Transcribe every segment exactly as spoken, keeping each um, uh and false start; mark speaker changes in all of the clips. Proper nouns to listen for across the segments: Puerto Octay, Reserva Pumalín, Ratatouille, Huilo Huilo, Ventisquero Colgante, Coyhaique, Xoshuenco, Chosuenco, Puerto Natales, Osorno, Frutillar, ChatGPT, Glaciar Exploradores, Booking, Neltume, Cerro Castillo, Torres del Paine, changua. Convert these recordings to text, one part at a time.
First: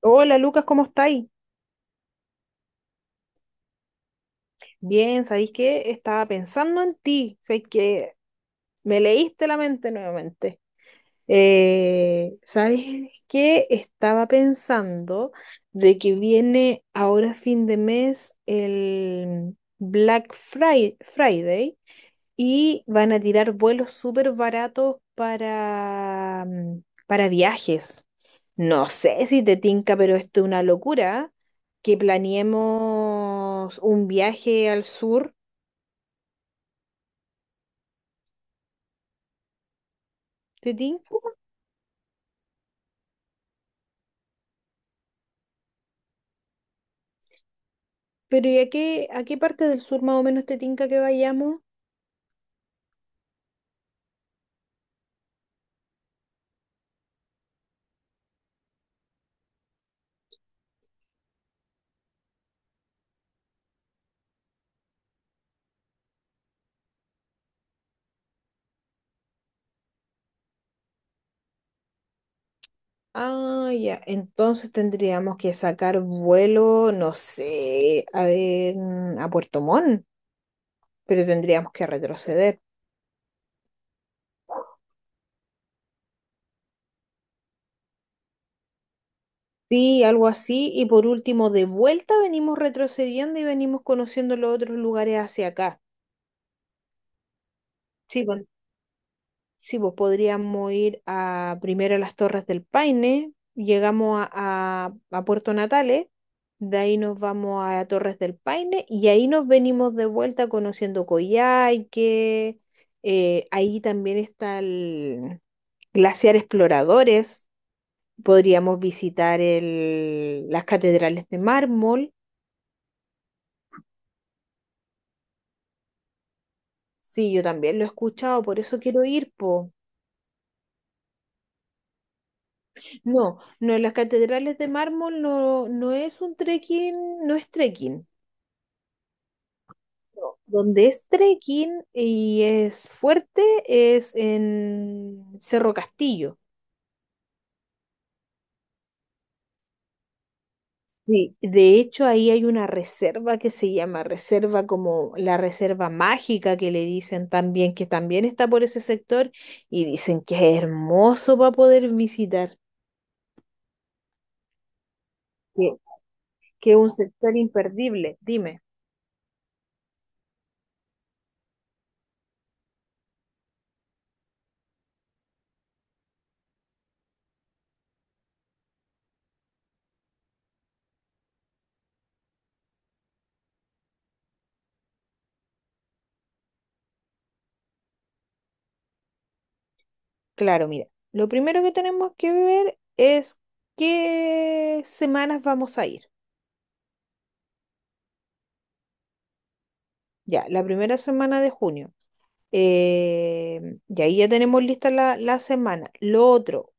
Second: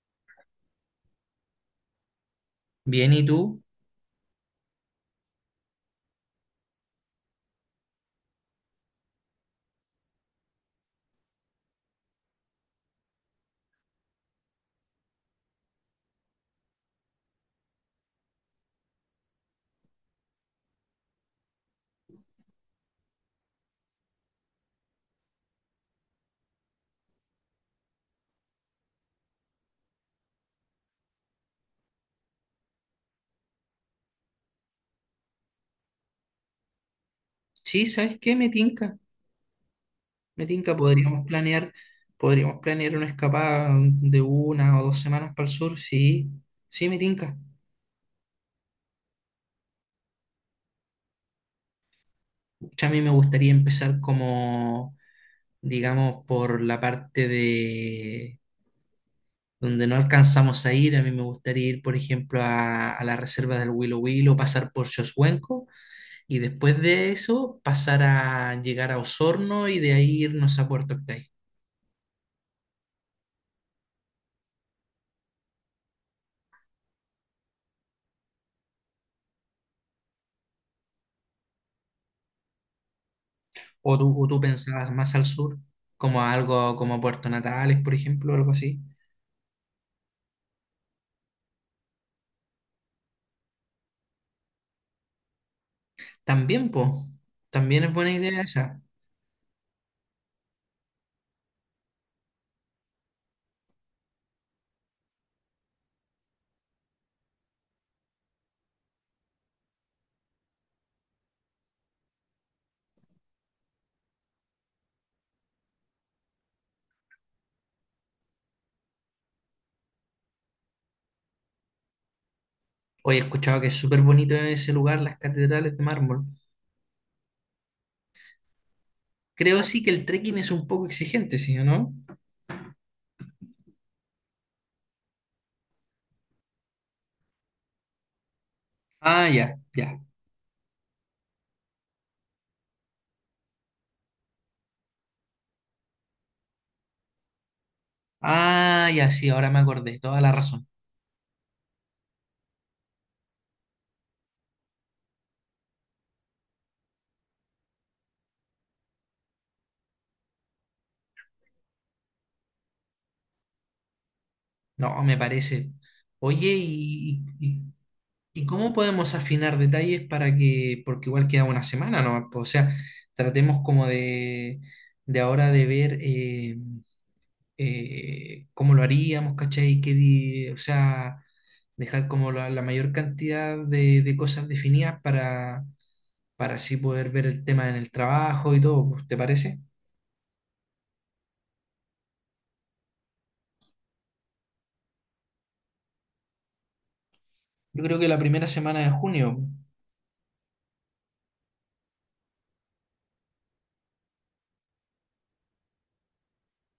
Speaker 1: Hola Lucas, ¿cómo estáis?
Speaker 2: Bien, ¿y tú?
Speaker 1: Bien, ¿sabéis qué? Estaba pensando en ti, ¿sabéis que me leíste la mente nuevamente. Eh, ¿sabéis qué? Estaba pensando de que viene ahora fin de mes el Black Fri- Friday y van a tirar vuelos súper baratos para, mm, para viajes. No sé si te tinca, pero esto es una locura. Que planeemos un viaje al sur,
Speaker 2: Sí, ¿sabes qué? Me tinca, me
Speaker 1: ¿te
Speaker 2: tinca.
Speaker 1: tinca?
Speaker 2: Podríamos planear, podríamos planear una escapada de una o dos semanas para el sur. Sí, sí, me tinca.
Speaker 1: Pero ¿y a qué, a qué parte del sur más o menos te tinca que vayamos?
Speaker 2: Pucha, A mí me gustaría empezar como, digamos, por la parte de donde no alcanzamos a ir. A mí me gustaría ir, por ejemplo, a, a la reserva del Huilo Huilo, pasar por Xoshuenco y después de eso pasar a llegar a Osorno y de ahí irnos a Puerto Octay.
Speaker 1: Ah, ya. Entonces tendríamos que sacar vuelo, no sé, a ver, a Puerto Montt, pero tendríamos que retroceder.
Speaker 2: O tú, o tú pensabas más al sur, como algo como Puerto Natales, por ejemplo, algo así.
Speaker 1: Sí, algo así. Y por último, de vuelta venimos retrocediendo y venimos conociendo los otros lugares hacia acá.
Speaker 2: También, po, también es buena
Speaker 1: Sí,
Speaker 2: idea
Speaker 1: pues,
Speaker 2: esa.
Speaker 1: sí, pues podríamos ir a, primero a las Torres del Paine, llegamos a, a- a Puerto Natales, de ahí nos vamos a Torres del Paine y ahí nos venimos de vuelta conociendo Coyhaique, eh, ahí también está el Glaciar Exploradores, podríamos visitar el- las catedrales de mármol,
Speaker 2: Hoy he escuchado que es súper bonito ese lugar, las catedrales de mármol.
Speaker 1: sí, yo también lo he escuchado, por eso quiero ir,
Speaker 2: Creo
Speaker 1: pues.
Speaker 2: sí que el trekking es un poco exigente, ¿sí o no?
Speaker 1: No, no, en las catedrales de mármol no, no es un trekking, no es trekking.
Speaker 2: Ah, ya, ya.
Speaker 1: No. Donde es trekking y es fuerte es en Cerro Castillo.
Speaker 2: Ah, ya, sí, ahora me acordé, toda la razón.
Speaker 1: Sí. De hecho, ahí hay una reserva que se llama reserva como la reserva mágica que le dicen también, que también está por ese sector y dicen que es hermoso para poder visitar,
Speaker 2: No, me parece.
Speaker 1: que,
Speaker 2: Oye,
Speaker 1: que es un
Speaker 2: ¿y,
Speaker 1: sector
Speaker 2: y,
Speaker 1: imperdible.
Speaker 2: y
Speaker 1: Dime.
Speaker 2: cómo podemos afinar detalles para que, porque igual queda una semana nomás, po, o sea, tratemos como de, de ahora de ver eh, eh, cómo lo haríamos, ¿cachai? ¿Qué di- o sea, dejar como la, la mayor cantidad de, de, cosas definidas para, para así poder ver el tema en el trabajo y todo, pues, ¿te parece?
Speaker 1: Claro, mira, lo primero que tenemos que ver es qué semanas vamos a ir.
Speaker 2: Yo creo que la primera semana de junio.
Speaker 1: Ya, la primera semana de junio. Eh, y ahí ya tenemos lista la, la semana. Lo otro,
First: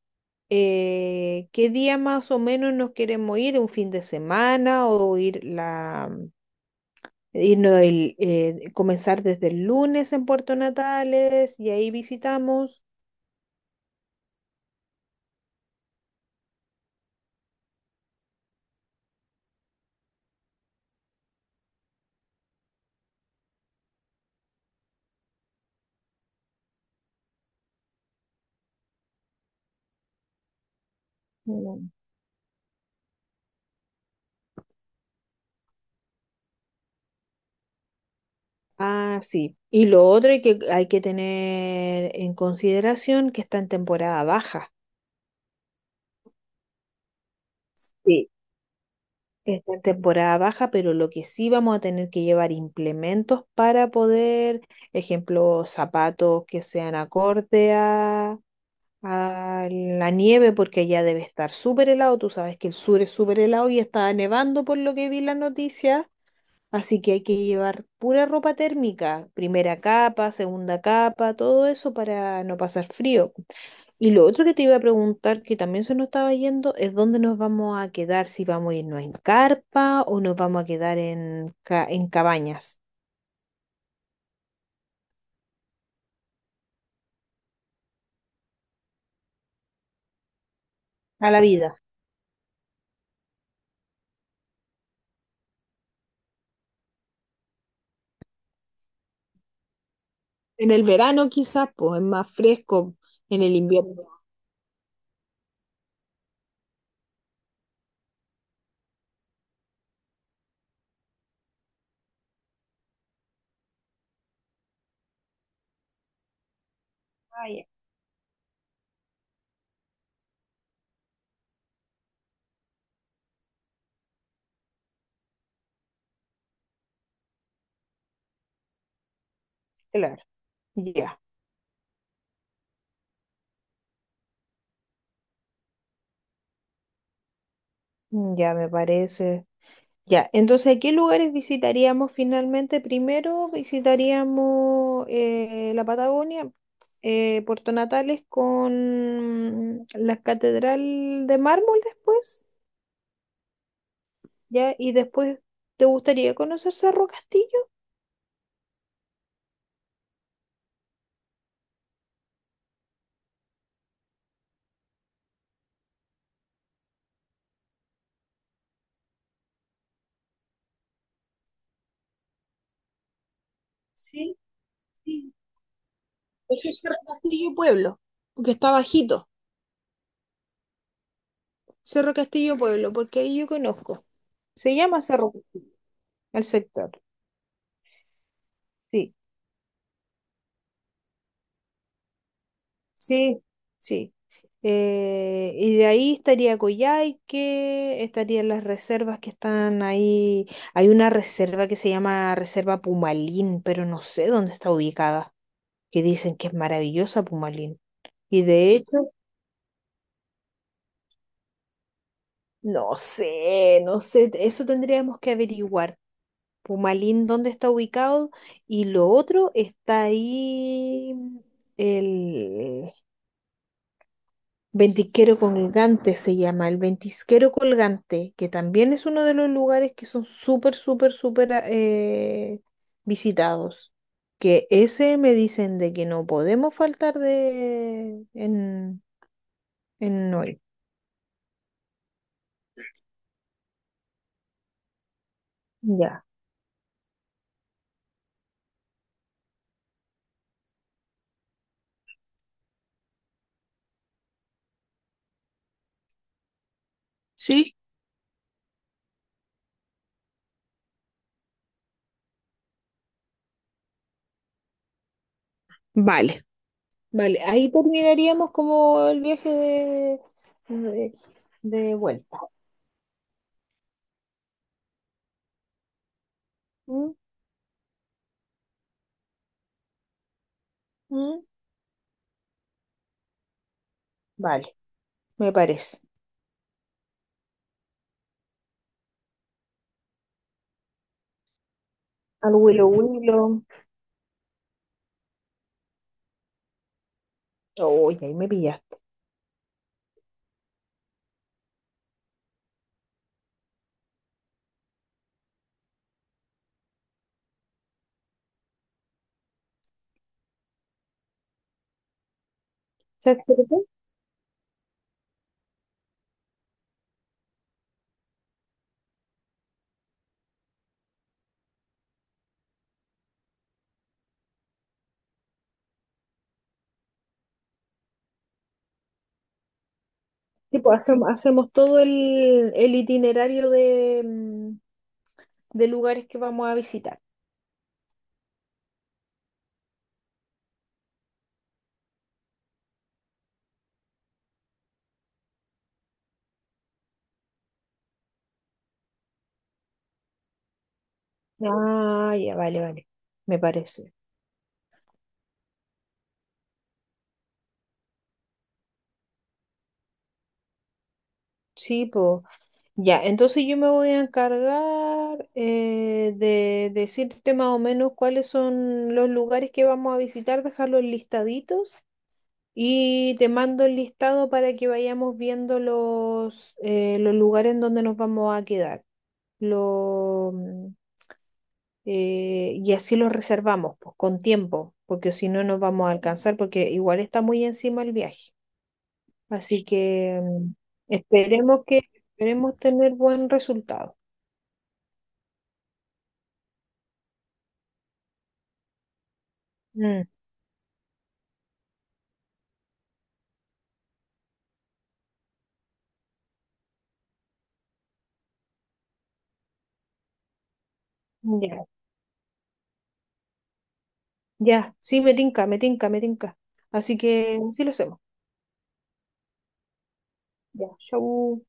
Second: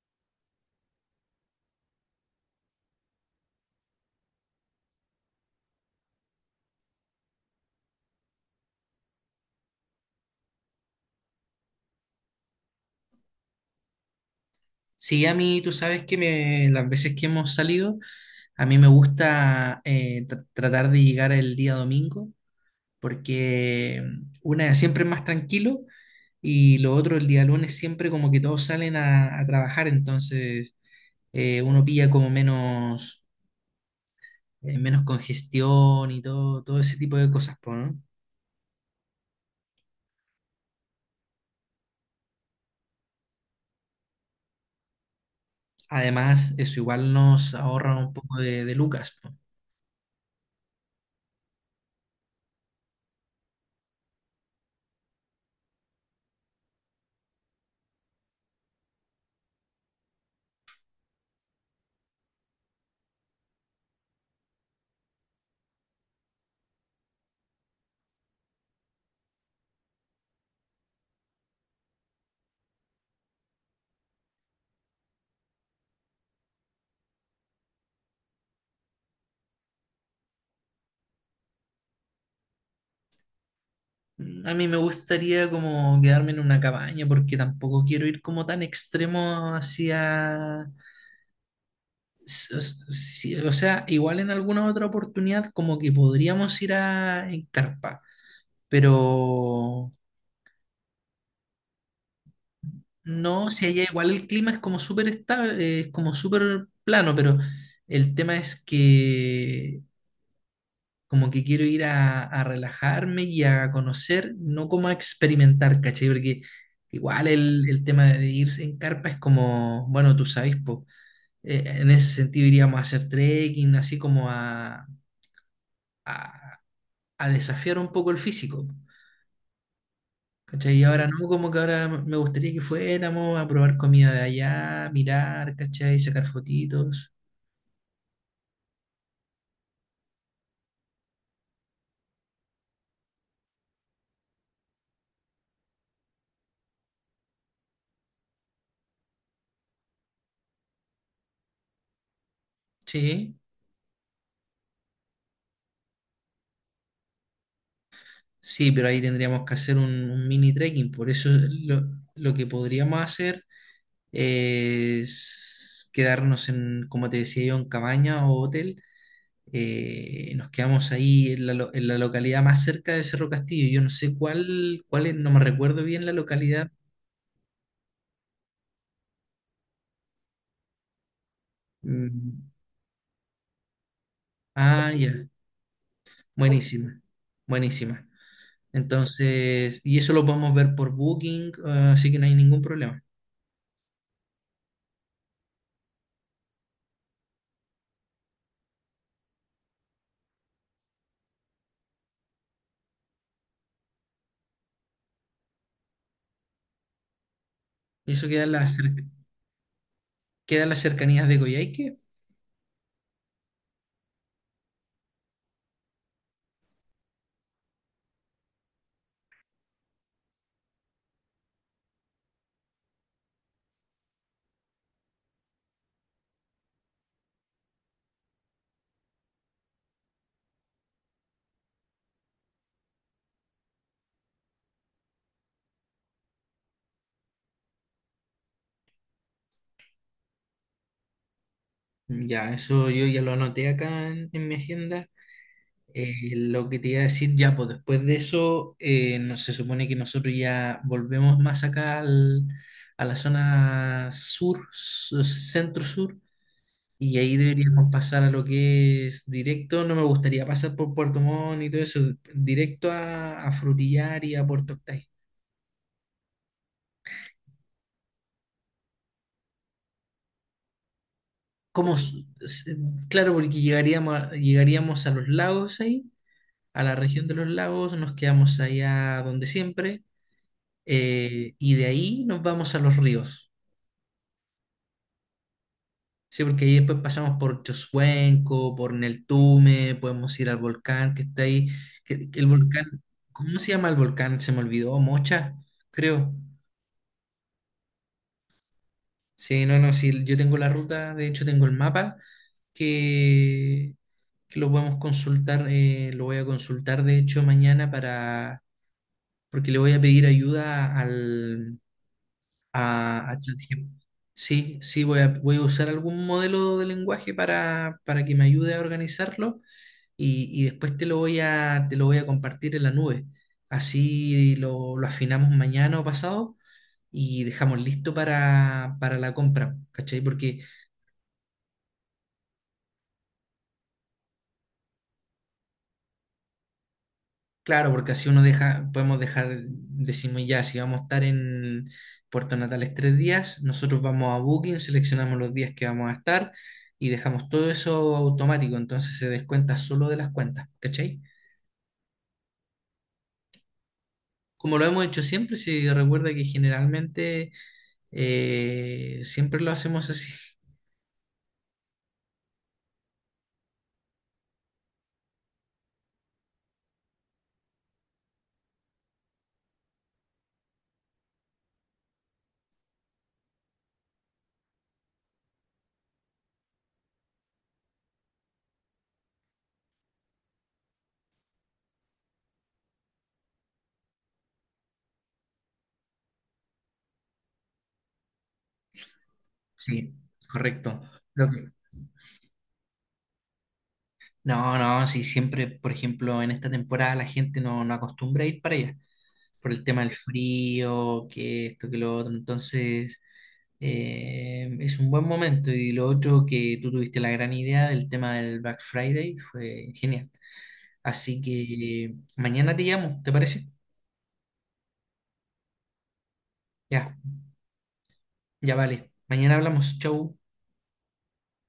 Speaker 1: eh, ¿qué día más o menos nos queremos ir? ¿Un fin de semana o ir la, irnos el, eh, comenzar desde el lunes en Puerto Natales y ahí visitamos?
Speaker 2: Sí, a mí, tú sabes que me, las veces que hemos salido, a mí me gusta eh, tr- tratar de llegar el día domingo, porque una siempre es más tranquilo y lo otro el día lunes siempre como que todos salen a a trabajar, entonces eh, uno
Speaker 1: Mm,
Speaker 2: pilla como menos, eh, menos congestión y todo, todo ese tipo de cosas, po, ¿no?
Speaker 1: ah, sí. Y lo otro hay que, hay que tener en consideración que está en temporada baja.
Speaker 2: Además, eso igual nos ahorra un
Speaker 1: Sí.
Speaker 2: poco de, de lucas, po.
Speaker 1: Está en temporada baja, pero lo que sí vamos a tener que llevar implementos para poder, ejemplo, zapatos que sean acorde a, a la nieve, porque allá debe estar súper helado. Tú sabes que el sur es súper helado y está nevando por lo que vi en la noticia. Así que hay que llevar pura ropa térmica, primera capa, segunda capa, todo eso para no pasar frío. Y lo otro que te iba a preguntar, que también se nos estaba yendo, es dónde nos vamos a quedar, si vamos a irnos en carpa o nos vamos a quedar en, ca- en cabañas.
Speaker 2: Mm, A mí me gustaría como quedarme en una cabaña porque tampoco quiero ir como tan extremo hacia
Speaker 1: A la vida.
Speaker 2: s- s- si- o sea, igual en alguna otra oportunidad como que podríamos ir a en carpa, pero
Speaker 1: En el verano quizás, pues es más fresco, en
Speaker 2: no,
Speaker 1: el
Speaker 2: si allá igual
Speaker 1: invierno.
Speaker 2: el clima es como súper estable, es como súper plano, pero el tema es que como que quiero ir a, a relajarme y a conocer, no como a experimentar, ¿cachai? Porque igual
Speaker 1: Ah, ya,
Speaker 2: el, el tema de irse en carpa es como, bueno, tú sabes, po, eh, en ese sentido iríamos a hacer trekking, así como a, a, a desafiar un poco el físico,
Speaker 1: claro,
Speaker 2: ¿cachai? Y ahora
Speaker 1: ya,
Speaker 2: no, como que ahora me gustaría que fuéramos a probar comida de allá, mirar, ¿cachai? Sacar fotitos.
Speaker 1: ya me parece. Ya, entonces, ¿qué lugares visitaríamos finalmente? Primero visitaríamos eh, la Patagonia, eh, Puerto Natales con la Catedral de Mármol después,
Speaker 2: Sí,
Speaker 1: ¿ya? Y después, ¿te gustaría conocer Cerro Castillo?
Speaker 2: sí, pero ahí tendríamos que hacer un, un mini trekking. Por eso lo, lo que podríamos hacer es quedarnos en, como te decía yo, en cabaña o hotel. Eh, nos quedamos ahí en la, lo- en la localidad más cerca de Cerro Castillo. Yo no sé
Speaker 1: Sí,
Speaker 2: cuál, cuál es, no
Speaker 1: sí.
Speaker 2: me recuerdo bien la
Speaker 1: Es
Speaker 2: localidad.
Speaker 1: que Cerro Castillo Pueblo, porque está bajito. Cerro
Speaker 2: Mm,
Speaker 1: Castillo Pueblo, porque ahí yo conozco. Se
Speaker 2: ah,
Speaker 1: llama
Speaker 2: ya,
Speaker 1: Cerro, el sector.
Speaker 2: buenísima, buenísima.
Speaker 1: Sí,
Speaker 2: Entonces, y eso lo podemos ver por Booking, eh, así que no hay ningún problema.
Speaker 1: sí, sí. Eh, y de ahí estaría Coyhaique, estarían las reservas que están ahí. Hay una reserva que se llama Reserva Pumalín, pero no sé dónde está ubicada. Que dicen que es maravillosa Pumalín.
Speaker 2: Y eso
Speaker 1: Y
Speaker 2: queda en la
Speaker 1: de
Speaker 2: cerca.
Speaker 1: hecho,
Speaker 2: Quedan las cercanías de Coyhaique.
Speaker 1: no sé, no sé, eso tendríamos que averiguar. Pumalín, ¿dónde está ubicado? Y lo otro está ahí, el Ventisquero Colgante se llama, el Ventisquero Colgante, que también es uno de los lugares que son súper, súper, súper ah, eh, visitados. Que ese me dicen de que no podemos faltar de en, en Noel.
Speaker 2: Ya, eso yo ya lo anoté acá en, en, mi agenda. Eh,
Speaker 1: Ya.
Speaker 2: lo que te iba a decir ya, pues después de eso, eh, no, se supone que nosotros ya volvemos más acá al- a la zona sur, su- centro-sur, y ahí
Speaker 1: ¿Sí?
Speaker 2: deberíamos pasar a lo que es directo. No me gustaría pasar por Puerto Montt y todo eso, directo a, a Frutillar y a Puerto Octay.
Speaker 1: Vale. Vale, ahí terminaríamos como el viaje de, de,
Speaker 2: como
Speaker 1: de
Speaker 2: s-
Speaker 1: vuelta.
Speaker 2: s- Claro, porque llegaríamos, a- llegaríamos a los lagos ahí, a la región de los lagos, nos quedamos allá donde siempre,
Speaker 1: Mm,
Speaker 2: eh, y de ahí nos vamos a los ríos,
Speaker 1: vale, me parece.
Speaker 2: ¿sí? Porque ahí después pasamos por Chosuenco, por Neltume, podemos ir al volcán que está ahí, que, que el
Speaker 1: Al
Speaker 2: volcán,
Speaker 1: Willow
Speaker 2: ¿cómo
Speaker 1: Willow.
Speaker 2: se llama el volcán? Se me olvidó, Mocha, creo.
Speaker 1: Oye, ahí me pillaste.
Speaker 2: Sí, no, no, sí, yo tengo la ruta, de hecho tengo el mapa que, que lo podemos consultar, eh, lo voy a consultar de hecho mañana para, porque le voy a pedir ayuda al, a,
Speaker 1: ¿Sabes
Speaker 2: a
Speaker 1: qué?
Speaker 2: ChatGPT. Sí, sí, voy a, voy a usar algún modelo de lenguaje para, para que me ayude a organizarlo y, y después te lo voy a, te lo voy a compartir en la nube. Así lo, lo afinamos mañana o pasado y dejamos listo para, para la compra, ¿cachai? Porque
Speaker 1: Tipo, hacemos, hacemos todo el, el itinerario de, mm, de lugares que vamos a visitar.
Speaker 2: claro, porque así uno deja, podemos dejar, decimos ya, si vamos a estar en Puerto Natales tres días, nosotros vamos a Booking, seleccionamos los días que vamos a estar y dejamos todo eso automático, entonces se descuenta solo de las cuentas, ¿cachai?
Speaker 1: Ah, ya, vale, vale. Me parece.
Speaker 2: Como lo hemos hecho siempre, si recuerda que generalmente eh, siempre lo hacemos así.
Speaker 1: Sí, pues. Ya, entonces yo me voy a encargar eh, de decirte más o menos cuáles son los lugares que vamos a visitar, dejarlos listaditos y te mando el listado para que vayamos viendo los, eh, los lugares en donde nos vamos a quedar. Lo, mm, eh, y así los reservamos, pues, con tiempo, porque si no nos vamos a alcanzar, porque igual está muy encima el viaje. Así
Speaker 2: Sí,
Speaker 1: que mm,
Speaker 2: correcto. Lo que-
Speaker 1: esperemos que esperemos tener buen resultado.
Speaker 2: No, no, sí, siempre, por ejemplo, en esta temporada la gente no, no acostumbra a ir para allá, por el tema del
Speaker 1: Mm,
Speaker 2: frío, que esto, que lo otro, entonces eh, es un buen momento. Y lo otro que tú tuviste la gran idea del tema del Black Friday fue genial. Así
Speaker 1: ya,
Speaker 2: que mañana te llamo, ¿te parece?
Speaker 1: ya, sí, me tinca, me tinca, me tinca.
Speaker 2: Ya,
Speaker 1: Así que sí lo hacemos.
Speaker 2: ya vale. Mañana hablamos, chau.
Speaker 1: Ya, chau.